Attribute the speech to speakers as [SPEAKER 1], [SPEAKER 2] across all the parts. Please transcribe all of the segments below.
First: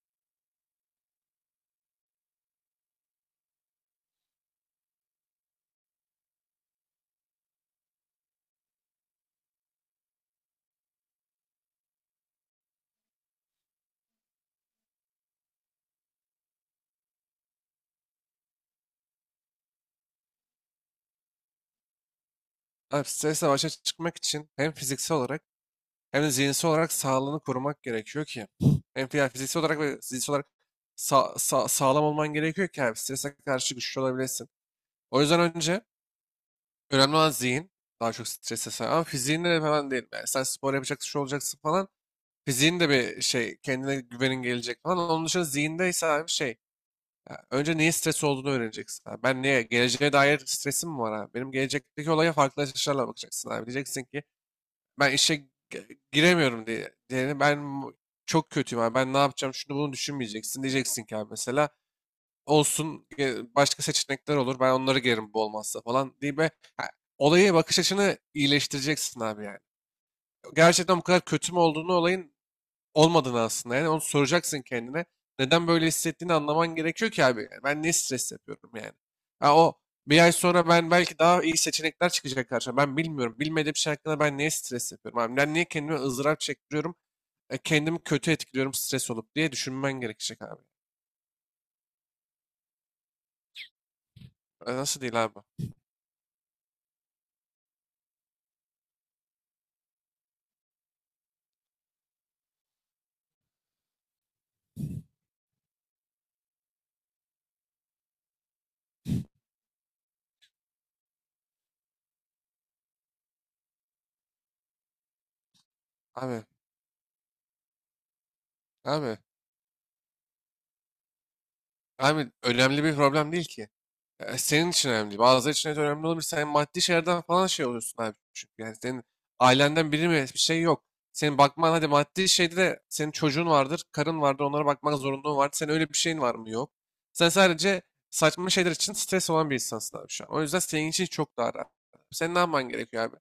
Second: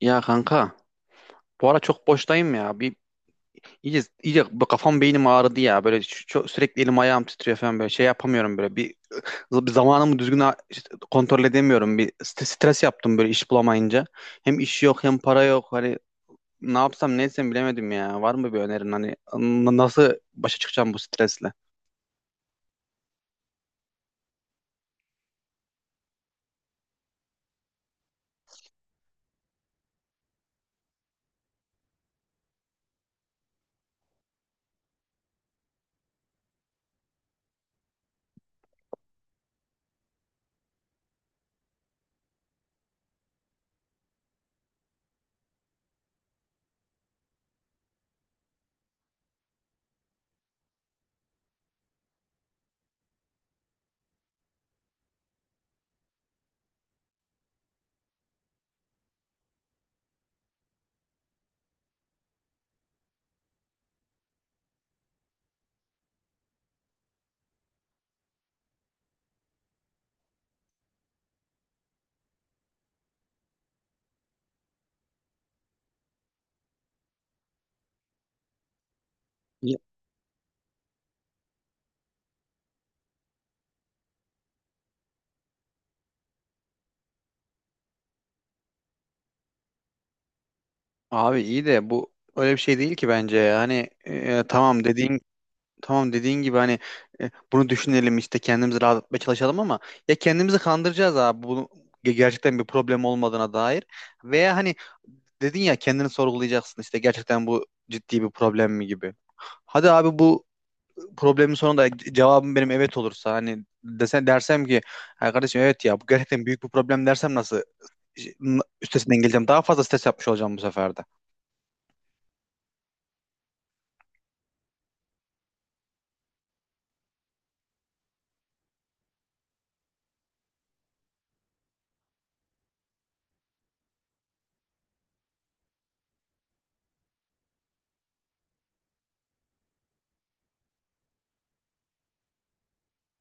[SPEAKER 1] Ya kanka, bu ara çok boştayım ya. Bir iyice, iyice bu kafam, beynim ağrıdı ya. Böyle çok, sürekli elim ayağım titriyor falan, böyle şey yapamıyorum böyle. Bir zamanımı düzgün işte kontrol edemiyorum. Bir stres yaptım böyle, iş bulamayınca. Hem iş yok, hem para yok. Hani ne yapsam ne etsem bilemedim ya. Var mı bir önerin, hani nasıl başa çıkacağım bu stresle?
[SPEAKER 2] Abi stresle başa çıkmak için hem fiziksel olarak hem de zihinsel olarak sağlığını korumak gerekiyor ki. Hem yani fiziksel olarak ve zihinsel olarak sağlam olman gerekiyor ki abi strese karşı güçlü olabilesin. O yüzden önce önemli olan zihin. Daha çok strese sahip. Ama fiziğinle de falan değil. Yani sen spor yapacaksın, şu olacaksın falan. Fiziğin de bir şey, kendine güvenin gelecek falan. Onun dışında zihindeyse abi şey. Ya önce niye stres olduğunu öğreneceksin abi. Ben niye? Geleceğe dair stresim mi var abi? Benim gelecekteki olaya farklı açılarla bakacaksın abi. Diyeceksin ki ben işe giremiyorum diye. Diğeri ben çok kötüyüm abi. Ben ne yapacağım şunu bunu düşünmeyeceksin. Diyeceksin ki abi mesela olsun, başka seçenekler olur. Ben onları girerim bu olmazsa falan diye be. Ha, olayı bakış açını iyileştireceksin abi yani. Gerçekten bu kadar kötü mü olduğunu olayın olmadığını aslında. Yani onu soracaksın kendine. Neden böyle hissettiğini anlaman gerekiyor ki abi. Yani ben ne stres yapıyorum yani. Ha,
[SPEAKER 1] Ya-
[SPEAKER 2] o bir ay sonra ben belki daha iyi seçenekler çıkacak karşıma. Ben bilmiyorum. Bilmediğim şey hakkında ben niye stres yapıyorum abi. Ben niye kendime ızdırap çektiriyorum. E, kendimi kötü etkiliyorum stres olup diye düşünmen gerekecek abi.
[SPEAKER 1] Abi iyi de bu öyle bir şey değil ki bence. Yani
[SPEAKER 2] E,
[SPEAKER 1] tamam
[SPEAKER 2] nasıl
[SPEAKER 1] dediğin
[SPEAKER 2] değil abi?
[SPEAKER 1] Tamam dediğin gibi hani, bunu düşünelim, işte kendimizi rahatlatmaya çalışalım, ama ya kendimizi kandıracağız abi, bunu gerçekten bir problem olmadığına dair. Veya hani, dedin ya kendini sorgulayacaksın, işte gerçekten bu ciddi bir problem mi gibi. Hadi abi, bu problemin sonunda cevabım benim evet olursa, hani dersem ki "Ha kardeşim, evet ya, bu
[SPEAKER 2] Abi,
[SPEAKER 1] gerçekten büyük bir problem," dersem, nasıl üstesinden
[SPEAKER 2] abi,
[SPEAKER 1] geleceğim? Daha fazla stres yapmış olacağım bu sefer de.
[SPEAKER 2] abi, önemli bir problem değil ki. E, senin için önemli değil. Bazıları için evet önemli olabilir. Sen maddi şeylerden falan şey oluyorsun abi. Çünkü yani senin ailenden biri mi bir şey yok. Senin bakman hadi maddi şeyde de senin çocuğun vardır, karın vardır, onlara bakmak zorunluluğun vardır. Senin öyle bir şeyin var mı? Yok. Sen sadece saçma şeyler için stres olan bir insansın abi şu an. O yüzden senin için çok daha rahat. Senin ne yapman gerekiyor abi?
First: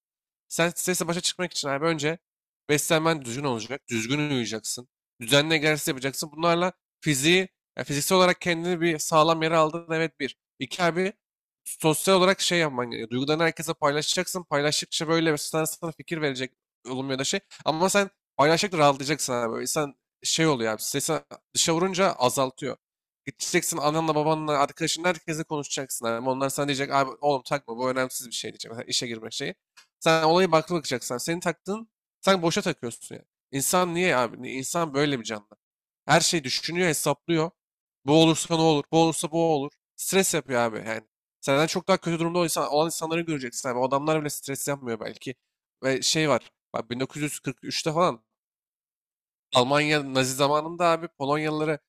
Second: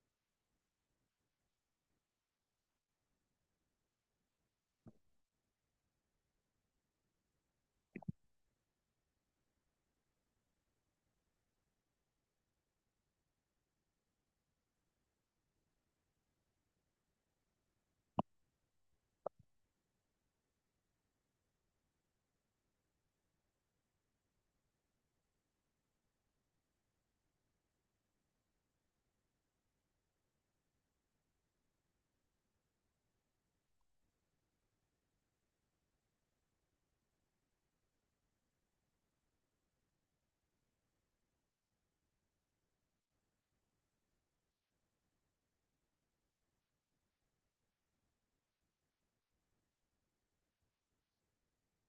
[SPEAKER 2] Sen stresle başa çıkmak için abi önce beslenmen düzgün olacak, düzgün uyuyacaksın, düzenli egzersiz yapacaksın. Bunlarla fiziği, yani fiziksel olarak kendini bir sağlam yere aldın, evet, bir. İki abi sosyal olarak şey yapman gerekiyor. Duygularını herkese paylaşacaksın. Paylaştıkça böyle mesela sana fikir verecek, olumlu ya da şey. Ama sen paylaştıkça rahatlayacaksın abi. İnsan şey oluyor abi. Stresi dışa vurunca azaltıyor. Gideceksin ananla babanla arkadaşınla herkese konuşacaksın abi. Onlar sana diyecek abi oğlum takma bu önemsiz bir şey diyecek. Mesela işe girme şeyi. Sen olayı baklı bakacaksın. Senin taktığın sen boşa takıyorsun yani. İnsan niye abi? İnsan böyle bir canlı. Her şeyi düşünüyor, hesaplıyor. Bu olursa ne olur? Bu olursa bu olur. Stres yapıyor abi yani. Senden çok daha kötü durumda olan insanları göreceksin abi. O adamlar bile stres yapmıyor belki. Ve şey var. Bak 1943'te falan Almanya Nazi zamanında abi Polonyalıları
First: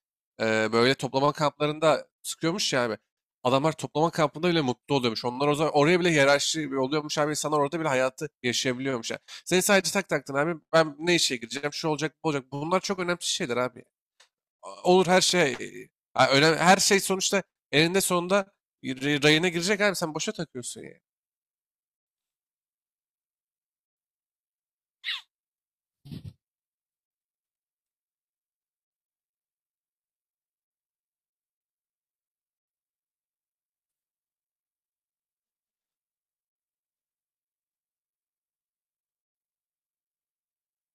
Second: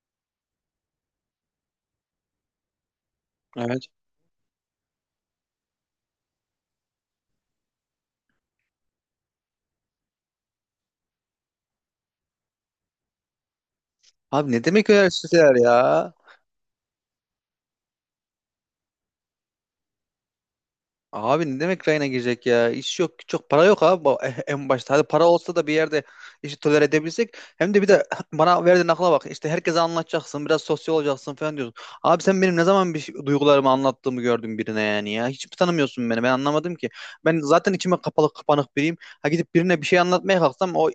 [SPEAKER 2] böyle toplama kamplarında sıkıyormuş ya abi. Adamlar
[SPEAKER 1] Evet.
[SPEAKER 2] toplama kampında bile mutlu oluyormuş. Onlar o zaman oraya bile hiyerarşi oluyormuş abi. İnsanlar orada bile hayatı yaşayabiliyormuş. Yani. Seni sadece tak taktın abi. Ben ne işe gireceğim? Şu olacak, bu olacak. Bunlar çok önemli şeyler abi,
[SPEAKER 1] Abi, ne demek
[SPEAKER 2] olur her şey.
[SPEAKER 1] önerseler
[SPEAKER 2] e,
[SPEAKER 1] ya?
[SPEAKER 2] Ha, öyle her şey sonuçta eninde sonunda rayına girecek abi, sen boşa takıyorsun ya.
[SPEAKER 1] Abi, ne demek rayına girecek ya? İş yok, güç yok, para yok abi, en başta. Hadi para olsa da bir yerde işi tolere edebilsek. Hem de bir de bana verdiğin akla bak. İşte herkese anlatacaksın, biraz sosyal olacaksın falan diyorsun. Abi sen benim ne zaman duygularımı anlattığımı gördün birine, yani ya. Hiç mi tanımıyorsun beni? Ben anlamadım ki. Ben zaten içime kapalı kapanık biriyim. Ha, gidip birine bir şey anlatmaya kalksam, o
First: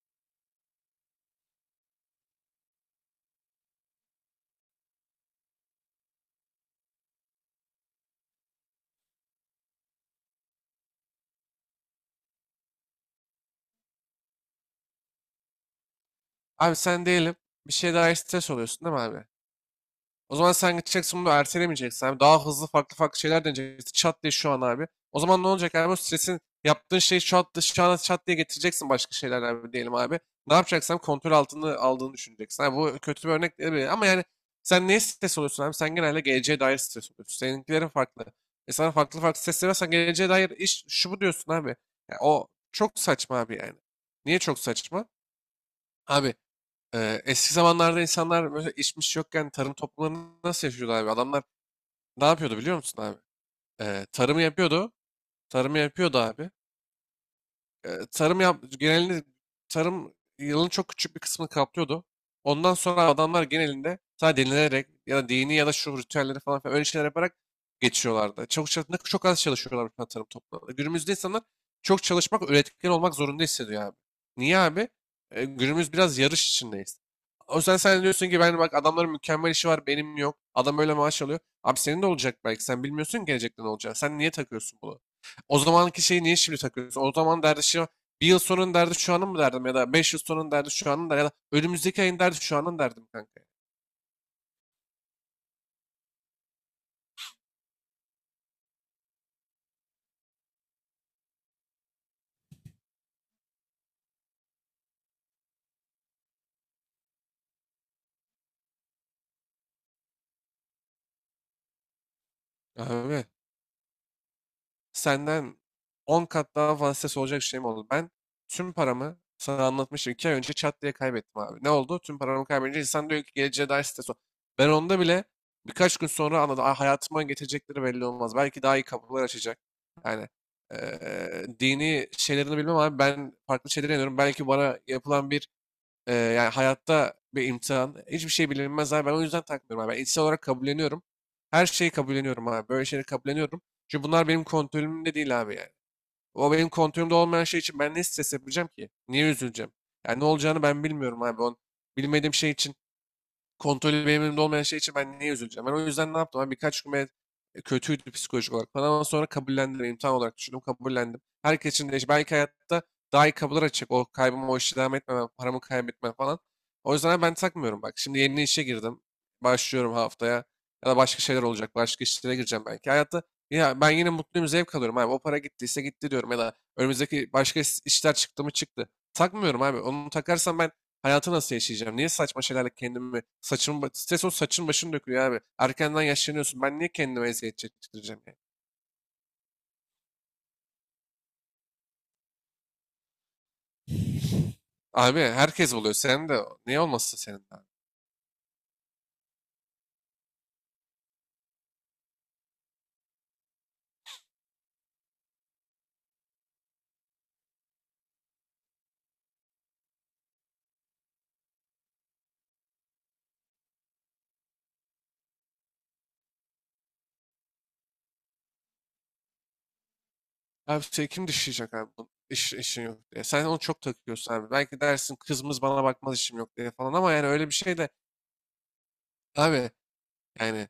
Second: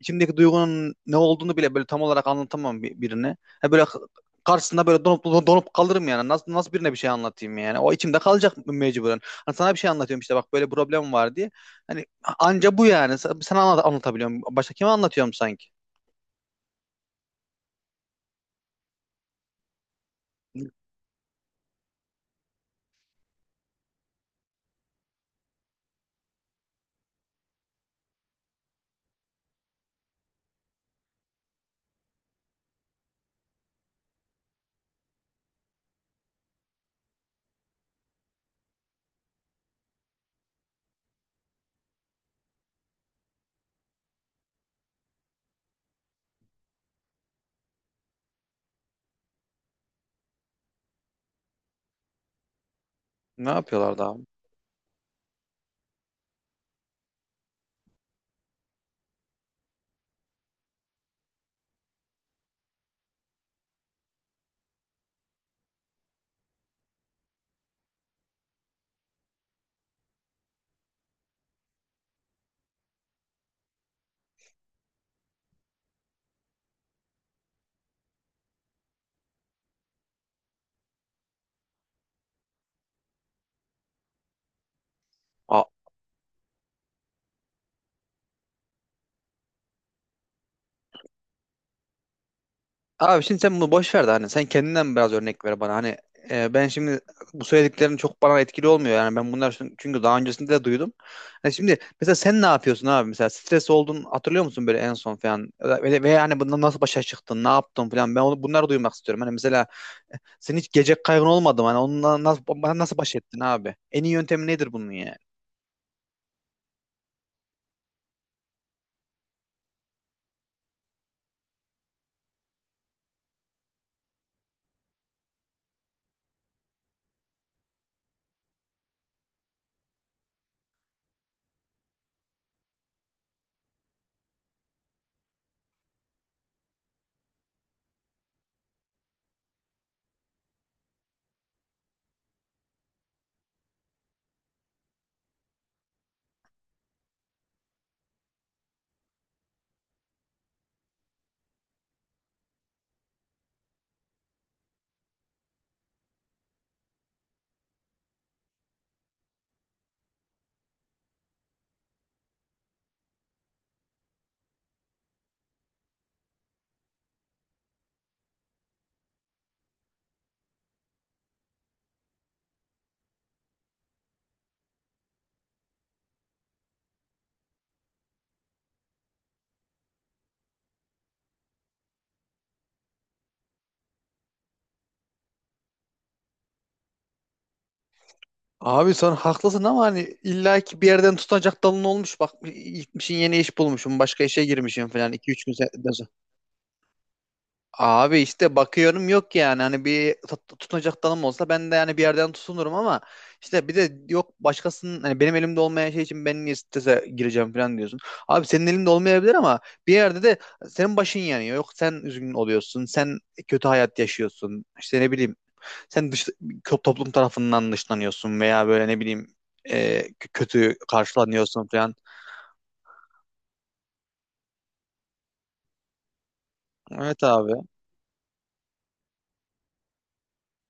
[SPEAKER 1] içimdeki duygunun ne olduğunu bile böyle tam olarak anlatamam birine. Ha böyle, karşısında böyle donup donup kalırım yani. Nasıl birine bir şey anlatayım yani? O içimde kalacak mecburen. Hani sana bir şey anlatıyorum işte, bak böyle problem var diye. Hani, anca bu yani. Sana anlatabiliyorum. Başka kime anlatıyorum sanki?
[SPEAKER 2] Abi sen diyelim bir şey daha stres oluyorsun değil mi abi? O zaman sen gideceksin bunu ertelemeyeceksin abi. Daha hızlı farklı farklı şeyler deneyeceksin. Çat diye şu an abi. O zaman ne olacak abi? O stresin yaptığın şeyi çat, şu an çat diye getireceksin başka şeyler abi diyelim abi. Ne yapacaksan kontrol altında aldığını düşüneceksin. Abi bu kötü bir örnek değil ama yani sen neye stres oluyorsun abi? Sen genelde geleceğe dair stres oluyorsun. Seninkilerin farklı. E, sana farklı farklı stresler varsa geleceğe dair iş şu bu diyorsun abi. Ya o çok saçma abi yani. Niye çok saçma? Abi, eski zamanlarda insanlar böyle içmiş yokken tarım toplumlarını nasıl yaşıyordu abi? Adamlar ne yapıyordu biliyor musun abi?
[SPEAKER 1] Ne yapıyorlar
[SPEAKER 2] Eee,
[SPEAKER 1] daha abi?
[SPEAKER 2] tarımı yapıyordu. Tarımı yapıyordu abi, tarım yap genelinde tarım yılın çok küçük bir kısmını kaplıyordu. Ondan sonra adamlar genelinde sadece dinlenerek ya da dini ya da şu ritüelleri falan filan öyle şeyler yaparak geçiyorlardı. Çok az çalışıyorlar mesela tarım toplumlarında. Günümüzde insanlar çok çalışmak, üretken olmak zorunda hissediyor abi. Niye abi? E, günümüz biraz yarış içindeyiz. O yüzden sen diyorsun ki ben bak adamların mükemmel işi var benim yok. Adam öyle maaş alıyor. Abi senin de olacak, belki sen bilmiyorsun ki gelecekte ne olacak. Sen niye takıyorsun bunu? O
[SPEAKER 1] A-
[SPEAKER 2] zamanki şeyi niye şimdi takıyorsun? O zaman derdi şey o, bir yıl sonun derdi şu anın mı derdim ya da 5 yıl sonun derdi şu anın da ya da önümüzdeki ayın derdi şu anın derdim
[SPEAKER 1] Abi şimdi
[SPEAKER 2] kanka.
[SPEAKER 1] sen bunu boş ver de, hani sen kendinden biraz örnek ver bana. Hani ben şimdi, bu söylediklerin çok bana etkili olmuyor. Yani ben çünkü daha öncesinde de duydum. Yani şimdi mesela sen ne yapıyorsun abi? Mesela stres oldun, hatırlıyor musun böyle en son falan? Ve yani bundan nasıl başa çıktın? Ne yaptın falan? Ben onu, bunları duymak istiyorum. Hani mesela, senin hiç gelecek kaygın olmadı mı? Hani onunla nasıl baş
[SPEAKER 2] Abi
[SPEAKER 1] ettin abi? En iyi yöntemi nedir bunun yani?
[SPEAKER 2] senden 10 kat daha fazla stres olacak şey mi oldu? Ben tüm paramı sana anlatmıştım. 2 ay önce çat diye kaybettim abi. Ne oldu? Tüm paramı kaybedince insan diyor ki geleceğe dair stres ol. Ben onda bile birkaç gün sonra anladım. "Aa, hayatıma getirecekleri belli olmaz. Belki daha iyi kapılar açacak." Yani dini şeylerini bilmem abi. Ben farklı şeylere inanıyorum. Belki bana yapılan bir yani hayatta bir imtihan. Hiçbir şey bilinmez abi. Ben o yüzden takmıyorum abi. Ben içsel olarak kabulleniyorum. Her şeyi kabulleniyorum abi. Böyle şeyleri kabulleniyorum. Çünkü bunlar benim kontrolümde değil abi yani. O benim kontrolümde olmayan şey için ben ne stres yapacağım ki? Niye üzüleceğim? Yani ne olacağını ben bilmiyorum abi. Bilmediğim şey için, kontrolü benim elimde olmayan şey için ben niye üzüleceğim? Ben o yüzden ne yaptım? Ben birkaç gün kötüydü psikolojik olarak falan, ama sonra kabullendim. İmtihan olarak düşündüm, kabullendim. Herkes için değişir. Belki hayatta daha iyi kapılar açacak. O kaybımı, o işi devam etmemem, paramı kaybetmem falan. O yüzden ben takmıyorum bak. Şimdi yeni işe girdim. Başlıyorum haftaya. Ya da başka şeyler olacak. Başka işlere gireceğim belki. Hayatta ya ben yine mutluyum, zevk alıyorum abi. O para gittiyse gitti diyorum. Ya da önümüzdeki başka işler çıktı mı çıktı. Takmıyorum abi. Onu takarsam ben hayatı nasıl yaşayacağım? Niye saçma şeylerle kendimi saçımı stres, o saçın başını dökülüyor abi. Erkenden yaşlanıyorsun. Ben niye kendime eziyet çektireceğim yani?
[SPEAKER 1] Abi sen haklısın ama hani illaki bir yerden tutunacak dalın olmuş. Bak, gitmişin yeni iş bulmuşum, başka işe girmişim falan.
[SPEAKER 2] Abi
[SPEAKER 1] İki üç gün
[SPEAKER 2] herkes oluyor. Sen de niye olmasın senin de abi?
[SPEAKER 1] abi işte bakıyorum yok yani, hani bir tutunacak dalım olsa ben de yani bir yerden tutunurum, ama işte bir de yok. Başkasının, hani benim elimde olmayan şey için ben niye strese gireceğim falan diyorsun. Abi, senin elinde olmayabilir ama bir yerde de senin başın yanıyor. Yok, sen üzgün oluyorsun. Sen kötü hayat yaşıyorsun. İşte ne bileyim, sen toplum tarafından dışlanıyorsun, veya böyle ne bileyim kötü
[SPEAKER 2] Abi seni kim
[SPEAKER 1] karşılanıyorsun
[SPEAKER 2] dışlayacak abi?
[SPEAKER 1] falan.
[SPEAKER 2] Bu işin yok diye. Sen onu çok takıyorsun abi. Belki dersin kızımız bana bakmaz işim yok diye falan ama
[SPEAKER 1] Evet
[SPEAKER 2] yani öyle
[SPEAKER 1] abi.
[SPEAKER 2] bir şey de abi, yani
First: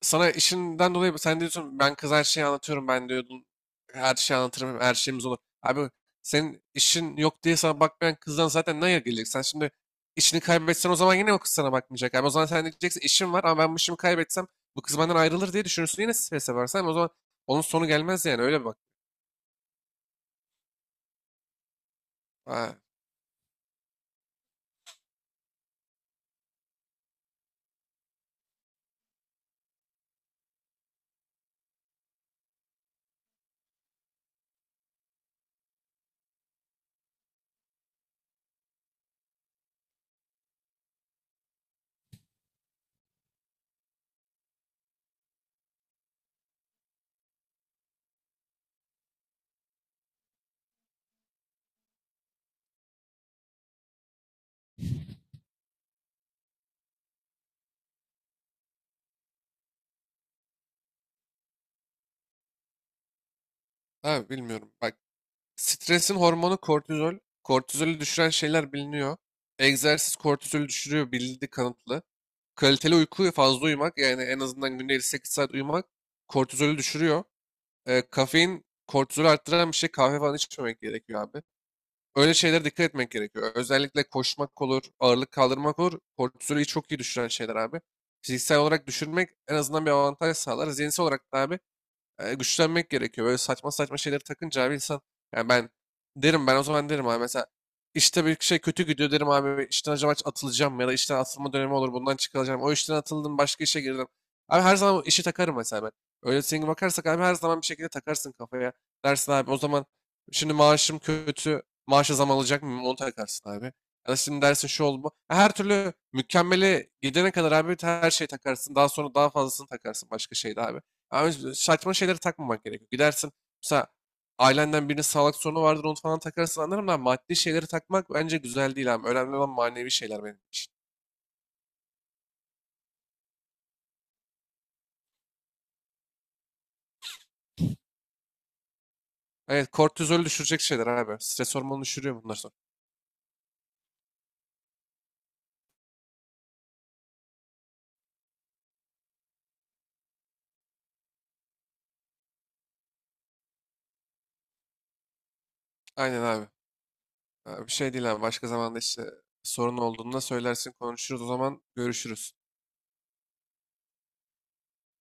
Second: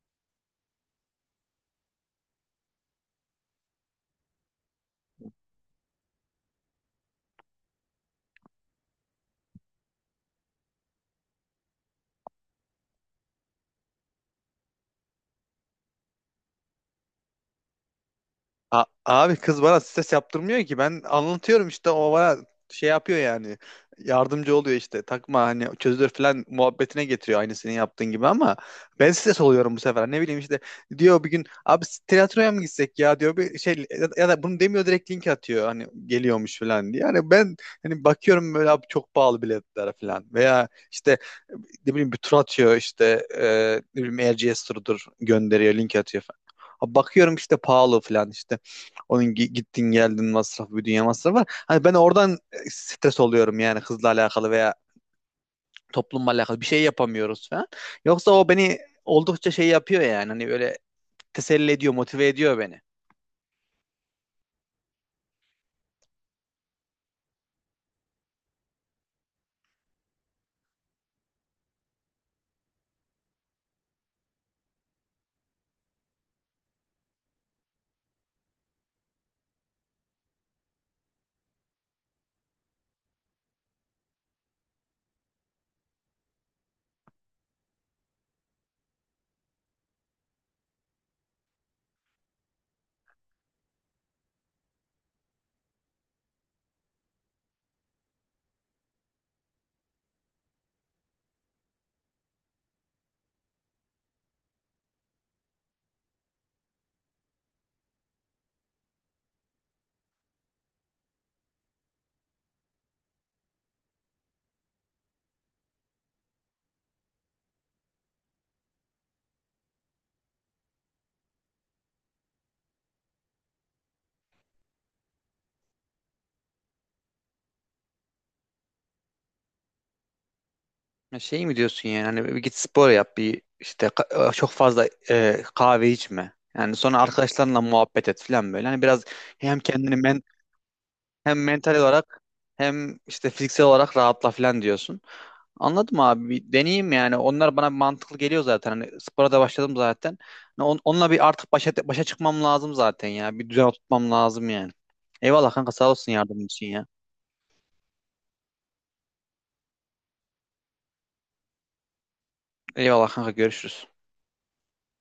[SPEAKER 2] sana işinden dolayı sen diyorsun ben kız her şeyi anlatıyorum ben diyordun, her şeyi anlatırım her şeyimiz olur. Abi senin işin yok diye sana bakmayan kızdan zaten ne gelecek? Sen şimdi işini kaybetsen o zaman yine o kız sana bakmayacak. Abi o zaman sen diyeceksin işim var ama ben bu işimi kaybetsem bu kız benden ayrılır diye düşünürsün, yine strese varsan o zaman onun sonu gelmez yani, öyle bak.
[SPEAKER 1] Abi, kız bana stres yaptırmıyor ki. Ben anlatıyorum işte, o bana
[SPEAKER 2] Ha,
[SPEAKER 1] şey yapıyor yani. Yardımcı oluyor işte. Takma hani, çözülür falan muhabbetine getiriyor aynı senin yaptığın gibi, ama ben stres oluyorum bu sefer. Ne bileyim işte, diyor bir gün abi tiyatroya mı gitsek ya, diyor bir şey. Ya da bunu demiyor, direkt link atıyor hani geliyormuş falan diye. Yani ben hani bakıyorum böyle abi, çok pahalı biletler falan, veya işte ne bileyim bir tur atıyor işte, ne bileyim RGS turudur, gönderiyor link atıyor falan. Bakıyorum işte pahalı falan işte. Onun gittin geldin masrafı, bir dünya masrafı var. Hani ben oradan stres oluyorum yani, kızla alakalı veya toplumla alakalı bir şey yapamıyoruz falan. Yoksa o beni oldukça şey yapıyor yani, hani böyle teselli ediyor, motive ediyor beni.
[SPEAKER 2] ha, bilmiyorum bak, stresin hormonu kortizol. Kortizolü düşüren şeyler biliniyor. Egzersiz kortizolü düşürüyor bildi kanıtlı. Kaliteli uyku, fazla uyumak, yani en azından günde 7-8 saat uyumak kortizolü düşürüyor. Kafein kortizolü arttıran bir şey, kahve falan içmemek gerekiyor abi. Öyle şeylere dikkat etmek gerekiyor. Özellikle koşmak olur, ağırlık kaldırmak olur. Kortizolü çok iyi düşüren şeyler abi. Fiziksel olarak düşürmek en azından bir avantaj sağlar. Zihinsel olarak da abi güçlenmek gerekiyor. Böyle saçma saçma şeyleri takınca abi insan, yani ben derim ben o zaman derim abi mesela işte bir şey kötü gidiyor derim abi işten acaba atılacağım mı? Ya da işten atılma dönemi olur bundan çıkılacağım. O işten atıldım başka işe girdim. Abi her zaman o işi takarım mesela ben. Öyle senin bakarsak abi her zaman bir şekilde takarsın kafaya. Dersin abi o zaman şimdi maaşım kötü maaşa zam alacak mıyım onu takarsın abi. Ya da şimdi dersin şu oldu bu. Her türlü mükemmele gidene kadar abi her şeyi takarsın. Daha sonra daha fazlasını takarsın başka şeyde abi. Abi saçma şeylere takmamak gerekiyor. Gidersin mesela ailenden birinin sağlık sorunu vardır onu falan takarsın anlarım da, maddi şeyleri takmak bence güzel değil abi. Önemli olan manevi şeyler benim için.
[SPEAKER 1] Ya, şey mi diyorsun yani, hani bir git spor yap, bir işte çok fazla kahve içme. Yani sonra arkadaşlarınla muhabbet et falan böyle. Hani biraz hem
[SPEAKER 2] Evet,
[SPEAKER 1] kendini men,
[SPEAKER 2] kortizolü düşürecek şeyler abi.
[SPEAKER 1] hem
[SPEAKER 2] Stres
[SPEAKER 1] mental
[SPEAKER 2] hormonunu
[SPEAKER 1] olarak
[SPEAKER 2] düşürüyor bunlar sonra.
[SPEAKER 1] hem işte fiziksel olarak rahatla falan diyorsun. Anladım abi. Bir deneyeyim yani. Onlar bana mantıklı geliyor zaten. Hani spora da başladım zaten. Hani onunla bir artık başa çıkmam lazım zaten ya. Bir düzen oturtmam lazım yani. Eyvallah kanka, sağ olsun
[SPEAKER 2] Aynen
[SPEAKER 1] yardımın
[SPEAKER 2] abi.
[SPEAKER 1] için ya.
[SPEAKER 2] Ha, bir şey değil abi. Başka zamanda işte sorun olduğunda söylersin konuşuruz, o zaman görüşürüz.
[SPEAKER 1] Eyvallah kanka, görüşürüz.